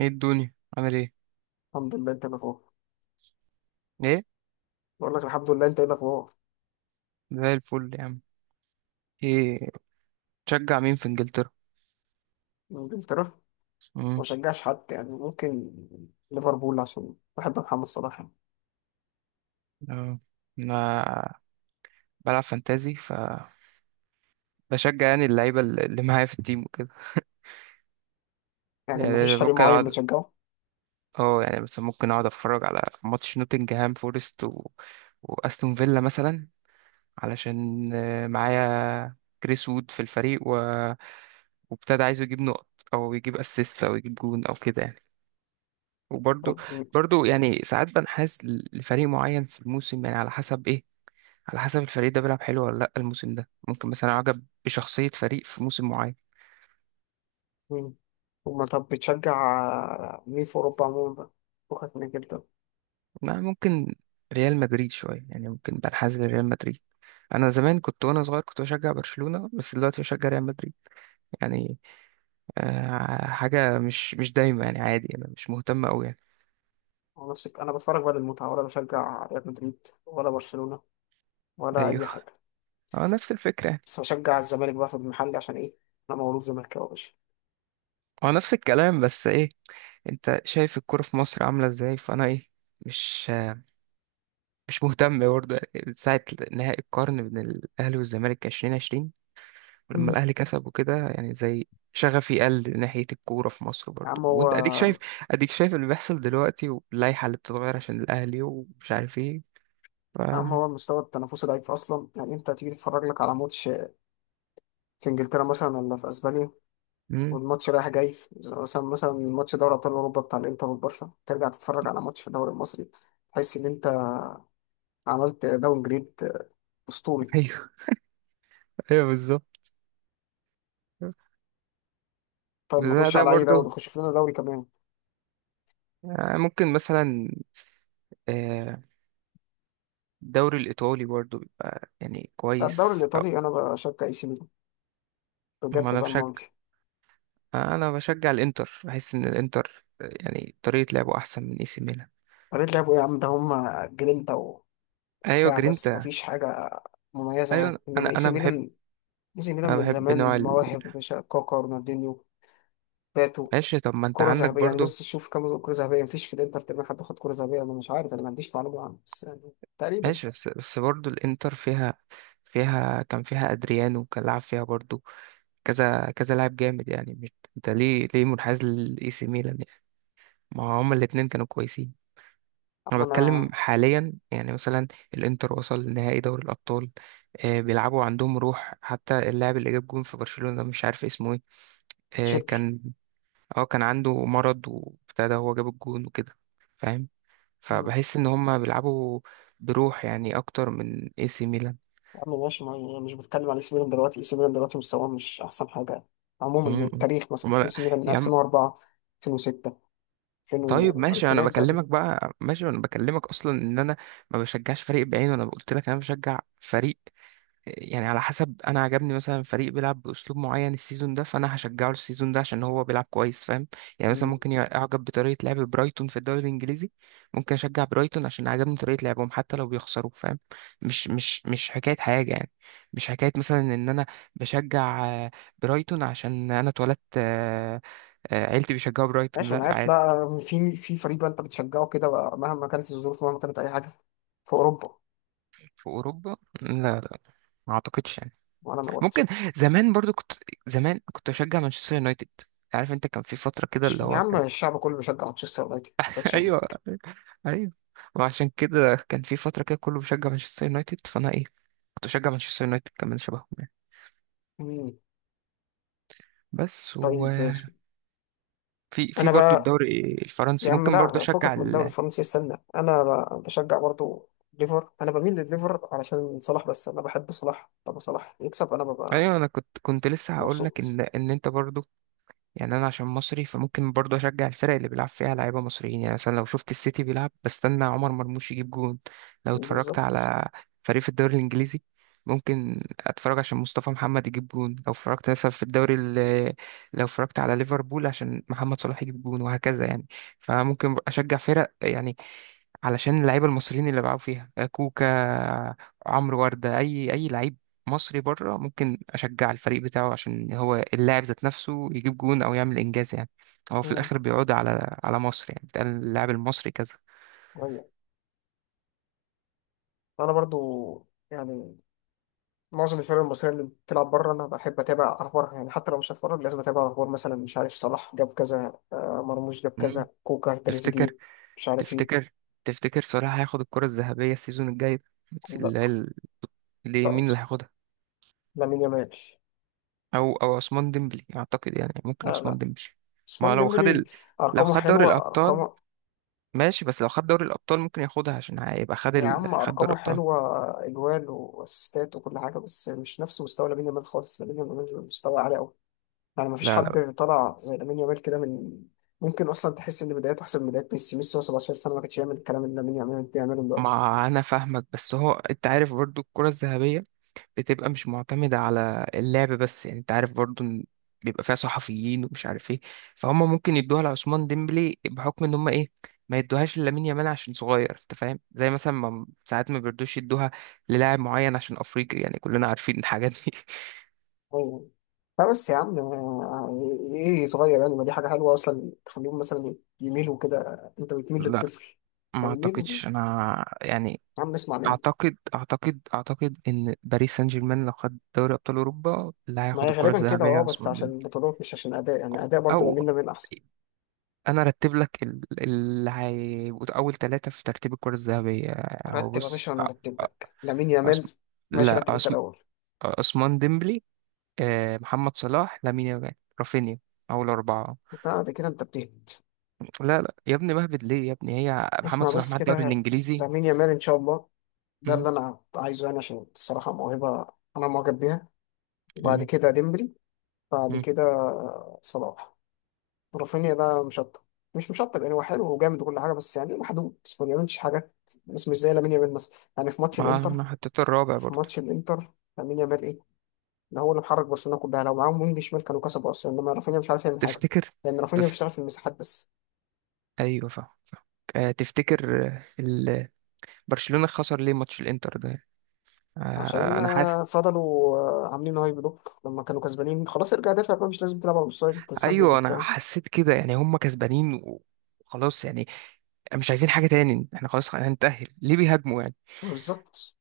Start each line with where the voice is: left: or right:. right: ايه الدنيا عامل ايه؟
left: الحمد لله. انت الاخبار؟
right: ايه؟
left: بقول لك الحمد لله، انت ايه الاخبار؟
right: زي الفل يا عم. ايه؟ تشجع مين في انجلترا؟
left: انجلترا؟ ما
right: امم.
left: بشجعش حد يعني. ممكن ليفربول عشان بحب محمد صلاح يعني.
right: اه. انا بلعب فانتازي، بشجع يعني اللعيبه اللي معايا في التيم وكده.
left: يعني ما فيش
right: يعني
left: فريق
right: ممكن
left: معين
right: اقعد
left: بتشجعه؟
right: اه يعني مثلا ممكن اقعد اتفرج على ماتش نوتنجهام فورست واستون فيلا مثلا، علشان معايا كريس وود في الفريق وابتدى عايزه يجيب نقط او يجيب اسيست او يجيب جون او كده يعني. وبرضو
left: طب م-
right: برضو يعني ساعات بنحاز لفريق معين في الموسم، يعني على حسب ايه، على حسب الفريق ده بيلعب حلو ولا لا الموسم ده، ممكن مثلا اعجب بشخصية فريق في موسم معين.
left: مين؟ وما طب بتشجع مين في اوروبا عموما بقى؟ فكك من انجلترا.
right: ما ممكن ريال مدريد شوية، يعني ممكن بنحاز لريال مدريد. انا زمان كنت وانا صغير كنت بشجع برشلونة، بس دلوقتي بشجع ريال مدريد، يعني آه حاجة مش دايما يعني، عادي انا مش مهتم قوي يعني.
left: هو نفسك انا بتفرج بقى للمتعه، ولا بشجع ريال مدريد ولا برشلونه، ولا
right: ايوه
left: اي حاجه؟
right: هو نفس الفكرة يعني.
left: بس بشجع الزمالك بقى في المحل، عشان ايه؟ انا مولود زملكاوي يا باشا.
right: هو نفس الكلام بس ايه، انت شايف الكرة في مصر عاملة ازاي، فانا ايه، مش مش مهتم برضه، يعني من ساعة نهائي القرن بين الأهلي والزمالك 2020، ولما
left: مم.
right: الأهلي كسب وكده يعني زي، شغفي قل ناحية الكورة في مصر
left: يا
right: برضه،
left: عم هو
right: وأنت أديك شايف، اللي بيحصل دلوقتي واللائحة اللي بتتغير عشان الأهلي ومش عارف إيه، ف...
left: يا عم هو المستوى التنافسي ضعيف اصلا، يعني انت هتيجي تتفرج لك على ماتش في انجلترا مثلا ولا في اسبانيا،
right: مم.
left: والماتش رايح جاي، زي مثلا ماتش دوري ابطال اوروبا بتاع الانتر والبرشا، ترجع تتفرج على ماتش في الدوري المصري، تحس ان انت عملت داون جريد اسطوري.
right: أيوه أيوه بالظبط.
left: طب
right: بس ده
left: نخش
right: ده
left: على اي دوري؟
right: برضه
left: نخش في لنا دوري كمان.
right: يعني ممكن مثلا آه، الدوري الإيطالي برضه بيبقى يعني
left: لا، الدوري
right: كويس أو.
left: الايطالي انا بشجع اي سي ميلان
right: ما
left: بجد
right: أنا
left: بقى
right: بشجع
left: المره دي.
right: آه، أنا بشجع الإنتر، بحس إن الإنتر يعني طريقة لعبه أحسن من إي سي ميلان.
left: طريقه لعبوا ايه يا عم؟ ده هم جرينتا و-
right: ايوه
left: ودفاع بس،
right: جرينتا.
left: مفيش حاجه مميزه يعني،
right: ايوه انا
left: انما اي سي
right: انا
left: ميلان، اي سي ميلان من
right: بحب نوع
left: زمان
right: ال...
left: مواهب، مش كاكا، رونالدينيو، باتو؟
right: ماشي طب ما انت
left: كرة
right: عندك
left: ذهبية يعني،
right: برضو.
left: بص شوف كام كرة ذهبية. مفيش في الانتر تقريبا حد خد كرة ذهبية. انا مش عارف، انا ما عنديش معلومة عنه بس يعني تقريبا.
right: ماشي بس برضو الانتر فيها، كان فيها ادريانو، كان لعب فيها برضو، كذا كذا لاعب جامد، يعني مش. انت ليه منحاز للاي سي ميلان يعني؟ ما هما الاتنين كانوا كويسين. انا
left: اما
right: بتكلم
left: انا.
right: حاليا يعني، مثلا الانتر وصل لنهائي دوري الابطال، آه بيلعبوا عندهم روح. حتى اللاعب اللي جاب جون في برشلونة مش عارف اسمه ايه، آه
left: تشيربي.
right: كان اه كان عنده مرض وابتدى هو جاب الجون وكده، فاهم؟
left: مم.
right: فبحس ان هم بيلعبوا بروح يعني اكتر من اي سي ميلان.
left: يا عم ماشي، ما يعني مش بتكلم على اي سي ميلان دلوقتي. اي سي ميلان دلوقتي مستواه مش احسن حاجة، عموما من
right: مم.
left: التاريخ. مثلا اي
right: أمال-
left: سي ميلان من
right: يا عم.
left: 2004، 2006، 2000،
right: طيب ماشي انا
left: الفينات بقى
right: بكلمك
left: دي.
right: بقى، ماشي انا بكلمك اصلا ان انا ما بشجعش فريق بعينه، انا قلت لك انا بشجع فريق يعني على حسب، انا عجبني مثلا فريق بيلعب باسلوب معين السيزون ده، فانا هشجعه السيزون ده عشان هو بيلعب كويس، فاهم؟ يعني مثلا
left: مم.
right: ممكن اعجب بطريقه لعب برايتون في الدوري الانجليزي، ممكن اشجع برايتون عشان عجبني طريقه لعبهم حتى لو بيخسروا، فاهم؟ مش حكايه حاجه يعني، مش حكايه مثلا ان انا بشجع برايتون عشان انا اتولدت عيلتي بيشجعوا برايتون،
left: ماشي انا
right: لا
left: عارف.
right: عادي.
left: لا، في في فريق بقى انت بتشجعه كده بقى، مهما كانت الظروف، مهما كانت اي حاجة، في اوروبا؟
right: في اوروبا؟ لا لا، ما اعتقدش يعني.
left: وانا ما قلتش.
right: ممكن، زمان برضو كنت زمان كنت اشجع مانشستر يونايتد. عارف انت كان في فترة كده
left: مش
right: اللي
left: يا
right: هو
left: عم،
right: كان،
left: الشعب كله بيشجع مانشستر يونايتد، ما بقتش
right: ايوه
left: عليك.
right: ايوه، وعشان كده كان في فترة كده كله بيشجع مانشستر يونايتد، فانا ايه كنت اشجع مانشستر يونايتد كمان، شبههم يعني.
left: مم.
right: بس
left: طيب.
right: وفي
left: انا
right: برضو
left: بقى
right: الدوري
left: يا
right: الفرنسي
left: عم،
right: ممكن برضو
left: لا
right: اشجع
left: فكك من الدوري
right: ال...
left: الفرنسي، استنى. بشجع برضو ليفر، انا بميل لليفر علشان صلاح، بس انا بحب صلاح. لما صلاح يكسب انا ببقى
right: ايوه انا كنت لسه هقول لك
left: مبسوط.
right: ان انت برضو، يعني انا عشان مصري فممكن برضه اشجع الفرق اللي بيلعب فيها لعيبه مصريين. يعني مثلا لو شفت السيتي بيلعب بستنى عمر مرموش يجيب جون، لو اتفرجت
left: بالظبط.
right: على فريق في الدوري الانجليزي ممكن اتفرج عشان مصطفى محمد يجيب جون، لو اتفرجت مثلا في الدوري ال- لو اتفرجت على ليفربول عشان محمد صلاح يجيب جون، وهكذا يعني. فممكن اشجع فرق يعني علشان اللعيبه المصريين اللي بيلعبوا فيها، كوكا، عمرو ورده، اي لعيب مصري بره ممكن اشجع الفريق بتاعه عشان هو اللاعب ذات نفسه يجيب جون او يعمل انجاز يعني. هو في
left: مم.
right: الاخر بيعود على مصر، يعني بتقال اللاعب المصري كذا.
left: ايوه انا برضو يعني معظم الفرق المصريه اللي بتلعب بره انا بحب اتابع اخبارها يعني. حتى لو مش هتفرج لازم اتابع اخبار، مثلا مش عارف صلاح جاب كذا، مرموش جاب
right: مم.
left: كذا، كوكا،
right: تفتكر
left: تريزيجيه، مش عارف ايه.
right: تفتكر تفتكر صلاح هياخد الكرة الذهبية السيزون الجاي ده؟ بس
left: لا.
right: اللي
left: لا.
right: مين اللي هياخدها؟
left: لامين يامال.
right: او عثمان ديمبلي اعتقد يعني، ممكن
left: آه
right: عثمان
left: لا
right: ديمبلي. ما هو
left: عثمان ديمبلي.
right: لو
left: ارقامه
right: خد دوري
left: حلوه،
right: الابطال،
left: ارقامه.
right: ماشي بس لو خد دوري الابطال ممكن ياخدها عشان هيبقى
left: يا عم
right: خد دوري
left: أرقامه
right: الابطال.
left: حلوة، إجوال وأسيستات وكل حاجة، بس مش نفس مستوى لامين يامال خالص. لامين يامال مستوى عالي أوي، يعني مفيش
right: لا لا،
left: حد طلع زي لامين يامال كده من. ممكن أصلا تحس إن بدايته أحسن من بدايات ميسي. وهو 17 سنة ما كانش يعمل الكلام اللي لامين يامال بيعمله دلوقتي ده.
right: ما انا فاهمك، بس هو انت عارف برضو الكرة الذهبية بتبقى مش معتمدة على اللعب بس، يعني انت عارف برضو ان بيبقى فيها صحفيين ومش عارف ايه، فهم ممكن يدوها لعثمان ديمبلي بحكم ان هم ايه، ما يدوهاش لامين يامال عشان صغير، انت فاهم؟ زي مثلا ما ساعات ما بيردوش يدوها للاعب معين عشان افريقي، يعني كلنا عارفين الحاجات دي.
left: أيوة. لا بس يا عم، إيه صغير؟ يعني ما دي حاجة حلوة أصلا، تخليهم مثلا يميلوا كده. أنت بتميل
right: لا،
left: للطفل
right: ما
left: فيميلوا.
right: اعتقدش انا يعني.
left: يا عم اسمع مني.
right: اعتقد ان باريس سان جيرمان لو خد دوري ابطال اوروبا، اللي
left: ما
right: هياخد
left: هي
right: الكره
left: غالبا كده،
right: الذهبيه
left: أه، بس
right: عثمان
left: عشان
right: ديمبلي.
left: بطولات مش عشان أداء. يعني أداء
right: او
left: برضه
right: أو
left: لامين يامال أحسن.
right: انا ارتب لك اللي هيبقوا اول ثلاثه في ترتيب الكره الذهبيه. هو
left: رتب يا
right: بص،
left: باشا، وانا هرتب لك لامين
right: عثم...
left: يامال. ماشي،
right: لا،
left: رتب انت الاول.
right: عثمان ديمبلي، محمد صلاح، لامين يامال، رافينيا. اول اربعه.
left: بعد كده انت بتهبط.
right: لا لا يا ابني، بهبد ليه يا ابني؟ هي محمد
left: اسمع
right: صلاح
left: بس
right: مع الدوري
left: كده.
right: الانجليزي.
left: لامين يامال ان شاء الله، ده
right: مم.
left: اللي انا عايزه يعني، عشان الصراحه موهبه انا معجب بيها. وبعد
right: مم.
left: كده ديمبلي. بعد
right: مم.
left: كده صلاح. رافينيا ده مشطب، مش مشطب يعني، هو حلو وجامد وكل حاجه، بس يعني محدود، ما بيعملش حاجات، بس مش زي لامين يامال مثلا، يعني في ماتش
right: ما
left: الانتر،
right: انا حطيت الرابع
left: في
right: برضه.
left: ماتش الانتر لامين يامال ايه؟ ده هو اللي محرك برشلونه كلها. لو معاهم وينج شمال كانوا كسبوا اصلا، انما رافينيا مش عارف يعمل حاجه،
right: تفتكر؟
left: لان رافينيا
right: تفت...
left: بيشتغل في المساحات بس.
right: ايوه فاهم. آه، تفتكر آه، ال- برشلونة خسر ليه ماتش الانتر ده؟
left: عشان
right: انا حاسس.
left: فضلوا عاملين هاي بلوك لما كانوا كسبانين خلاص. ارجع دافع بقى، مش لازم تلعب على الاوفسايد، التسلل
right: ايوه انا
left: وبتاع.
right: حسيت كده، يعني هم كسبانين وخلاص يعني، مش عايزين حاجة تاني، احنا خلاص هنتأهل، ليه بيهاجموا يعني؟
left: بالظبط.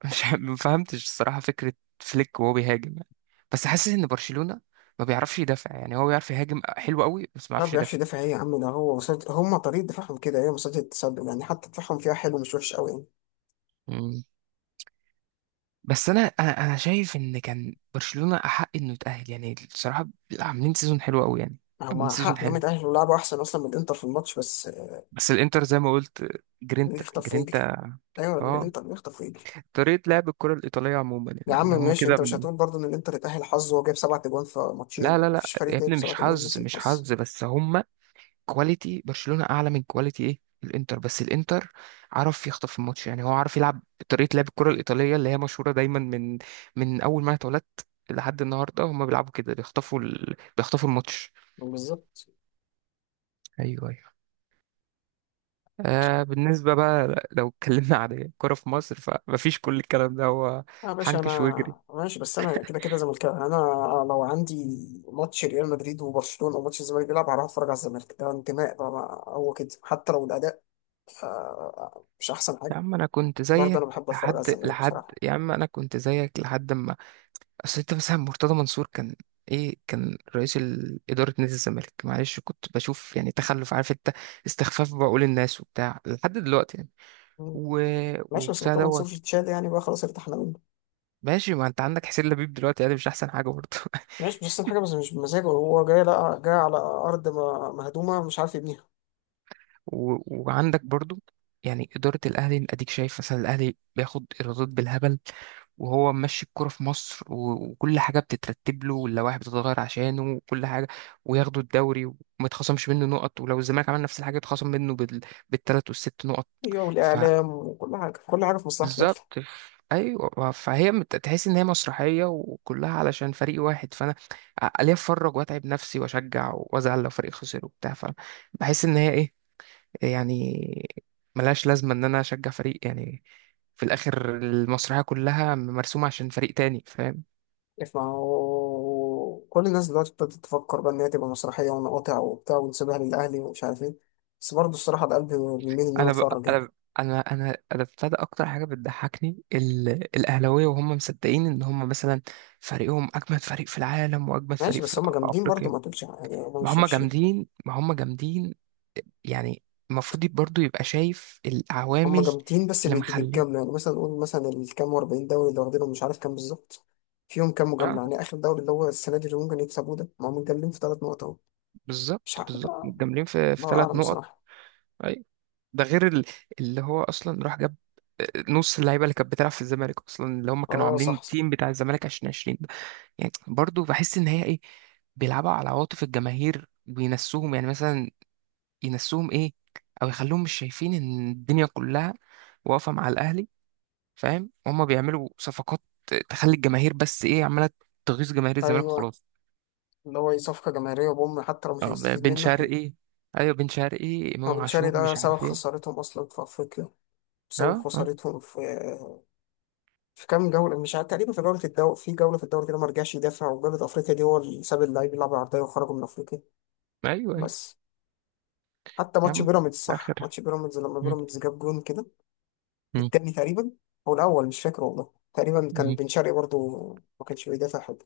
right: مش ع- ما فهمتش الصراحة فكرة فليك وهو بيهاجم يعني. بس حاسس ان برشلونة ما بيعرفش يدافع، يعني هو بيعرف يهاجم حلو قوي بس ما
left: ما
right: بيعرفش
left: بيعرفش
right: يدافع.
left: يدافع ايه يا عم؟ ده هو هم طريقه دفاعهم كده ايه، مصيدة التسلل يعني، حتى دفاعهم فيها حلو، مش وحش قوي.
right: مم. بس انا شايف ان كان برشلونة احق انه يتأهل يعني، الصراحة عاملين سيزون حلو قوي يعني،
left: يعني
right: عاملين
left: هم
right: سيزون
left: حق انهم
right: حلو.
left: يتأهلوا، لعبوا احسن اصلا من الانتر في الماتش، بس آه.
right: بس الانتر زي ما قلت، جرينتا
left: بيخطف ويجري.
right: جرينتا.
left: ايوه
right: اه،
left: الانتر بيخطف ويجري.
right: طريقة لعب الكرة الإيطالية عموما
left: يا
right: يعني،
left: عم
right: ان هم
left: ماشي،
right: كده
left: انت مش
right: من...
left: هتقول برضه ان الانتر اتأهل حظ وهو جايب 7 اجوان في
right: لا
left: ماتشين؟
right: لا لا
left: مفيش فريق
right: يا
left: جايب
right: ابني،
left: سبع
right: مش
left: اجوان
right: حظ
left: مثل
right: مش
left: الحظ.
right: حظ، بس هم كواليتي برشلونة أعلى من كواليتي إيه الإنتر، بس الإنتر عرف يخطف الماتش، يعني هو عارف يلعب طريقة لعب الكرة الإيطالية اللي هي مشهورة دايما، من أول ما أنا اتولدت لحد النهاردة هم بيلعبوا كده، بيخطفوا الماتش.
left: بالظبط.
right: أيوه أيوه. آه، بالنسبة بقى لو اتكلمنا عن الكرة في مصر فمفيش، كل الكلام ده هو
left: اه يا باشا
right: حنكش
left: انا
right: وجري.
left: ماشي، بس انا كده كده زملكاوي يعني. انا لو عندي ماتش ريال مدريد وبرشلونة او ماتش الزمالك بيلعب، هروح اتفرج على الزمالك، ده انتماء بقى. ما هو كده، حتى لو الاداء مش احسن
right: يا
left: حاجة،
right: عم انا كنت
left: برضه
right: زيك،
left: انا بحب اتفرج على الزمالك بصراحة.
right: لحد ما، اصل انت مثلا مرتضى منصور كان، كان رئيس اداره نادي الزمالك، معلش كنت بشوف يعني تخلف، عارف انت، استخفاف بعقول الناس وبتاع لحد دلوقتي يعني،
left: مم.
right: و...
left: ماشي، بس
right: وبتاع
left: طبعا
right: دوت.
left: سوري تشاد يعني بقى خلاص، ارتحنا منه.
right: ماشي، ما انت عندك حسين لبيب دلوقتي، يعني مش احسن حاجه برضه.
left: ماشي مش احسن حاجة، بس مش بمزاجه. هو جاي، لا جاي على ارض مهدومة مش عارف يبنيها.
right: و... وعندك برضه، يعني اداره الاهلي اديك شايف، مثلا الاهلي بياخد ايرادات بالهبل وهو ماشي الكرة في مصر، وكل حاجة بتترتب له، واللوائح بتتغير عشانه وكل حاجة، وياخدوا الدوري وما يتخصمش منه نقط، ولو الزمالك عمل نفس الحاجة يتخصم منه بالتلات والست نقط.
left: ايوه، والاعلام وكل حاجه، كل حاجه في مصلحه الاهلي.
right: فبالظبط، ايوه، فهي تحس ان هي مسرحية وكلها علشان فريق واحد، فانا ليه اتفرج واتعب نفسي واشجع وازعل لو فريق خسر وبتاع، فبحس ان هي ايه يعني، ملهاش لازمة ان انا اشجع فريق يعني، في الاخر المسرحية كلها مرسومة عشان فريق تاني، فاهم؟
left: ما هو كل الناس دلوقتي ابتدت تفكر بقى ان هي تبقى مسرحيه، ونقاطع وبتاع، ونسيبها للاهلي، ومش عارف ايه، بس برضه الصراحه ده قلبي بيميل ان انا
right: انا ب...
left: اتفرج
right: انا
left: يعني.
right: ب... انا انا انا ابتدى اكتر حاجه بتضحكني الاهلاويه، وهم مصدقين ان هم مثلا فريقهم اجمد فريق في العالم واجمد
left: ماشي
right: فريق في,
left: بس
right: في
left: هم جامدين برضه،
right: افريقيا.
left: ما تقولش يعني هم
right: ما
left: مش
right: هم
left: وحشين.
right: جامدين ما هم جامدين يعني. المفروض برضو يبقى شايف
left: هم
right: العوامل
left: جامدين، بس
right: اللي
left: بالجمله
right: مخليه.
left: يعني. مثلا نقول مثلا الكام و40 دوري اللي واخدينهم، مش عارف كام بالظبط، فيهم كام مجامله
right: اه
left: يعني. اخر دوري اللي هو السنه دي اللي ممكن يكسبوه ده، ما هم متجاملين في 3 نقط اهو.
right: بالظبط
left: مش عارف
right: بالظبط،
left: بقى،
right: متجاملين في
left: الله
right: ثلاث
left: اعلم
right: نقط.
left: بصراحه.
right: اي، ده غير اللي هو اصلا راح جاب آه، نص اللعيبه اللي كانت بتلعب في الزمالك اصلا، اللي هم كانوا
left: اه
right: عاملين
left: صح صح.
right: التيم بتاع الزمالك 2020. يعني برضو بحس ان هي ايه، بيلعبوا على عواطف الجماهير وينسوهم، يعني مثلا ينسوهم ايه، او يخلوهم مش شايفين ان الدنيا كلها واقفه مع الاهلي، فاهم؟ هما بيعملوا صفقات تخلي الجماهير بس ايه عماله تغيظ جماهير الزمالك
left: ايوه
right: وخلاص.
left: اللي هو صفقة جماهيرية بوم، حتى لو مش
right: اه،
left: هنستفيد
right: بن
left: منه احنا.
right: شرقي. ايوه بن شرقي،
left: هو
right: امام
left: بن شرقي
right: عاشور،
left: ده
right: مش
left: سبب
right: عارف ايه.
left: خسارتهم أصلا في أفريقيا، سبب
right: اه اه.
left: خسارتهم في في كام جولة. مش عارف تقريبا، في جولة الدوري، في جولة في الدوري كده ما رجعش يدافع، وجولة أفريقيا دي هو اللي ساب اللعيب يلعب عرضية وخرجوا من أفريقيا.
right: ايوه ايوه.
left: بس حتى
right: يا
left: ماتش
right: عم في
left: بيراميدز، صح،
right: الاخر.
left: ماتش بيراميدز لما
right: مم.
left: بيراميدز جاب جون كده
right: مم.
left: التاني تقريبا، هو الأول مش فاكر والله تقريبا كان
right: مم.
left: بن شرقي برضه، ما كانش بيدافع حد.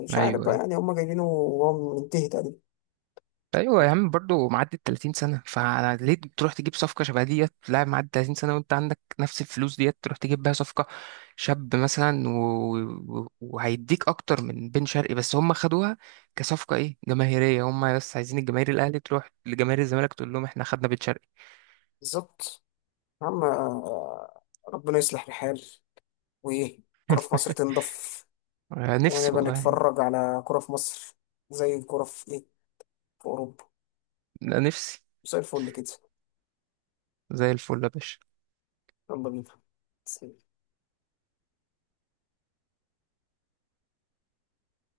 left: مش عارف
right: ايوه
left: بقى
right: أيوه.
left: يعني، هما جايبينه وهو منتهي تقريبا.
right: ايوه يا عم برضه معدي ال 30 سنه، فليه تروح تجيب صفقه شبه ديت لاعب معدي 30 سنه وانت عندك نفس الفلوس ديت تروح تجيب بيها صفقه شاب مثلا، وهيديك اكتر من بن شرقي، بس هم خدوها كصفقه جماهيريه، هم بس عايزين الجماهير الاهلي تروح لجماهير الزمالك تقول لهم احنا خدنا بن شرقي.
left: بالظبط. يا عم ربنا يصلح الحال، وايه الكرة في مصر تنضف،
right: نفسي
left: ونبقى
right: والله.
left: نتفرج على كرة في مصر زي الكرة في ايه، في اوروبا،
right: نفسي.
left: زي الفل كده.
right: زي الفل يا باشا.
left: يلا بينا.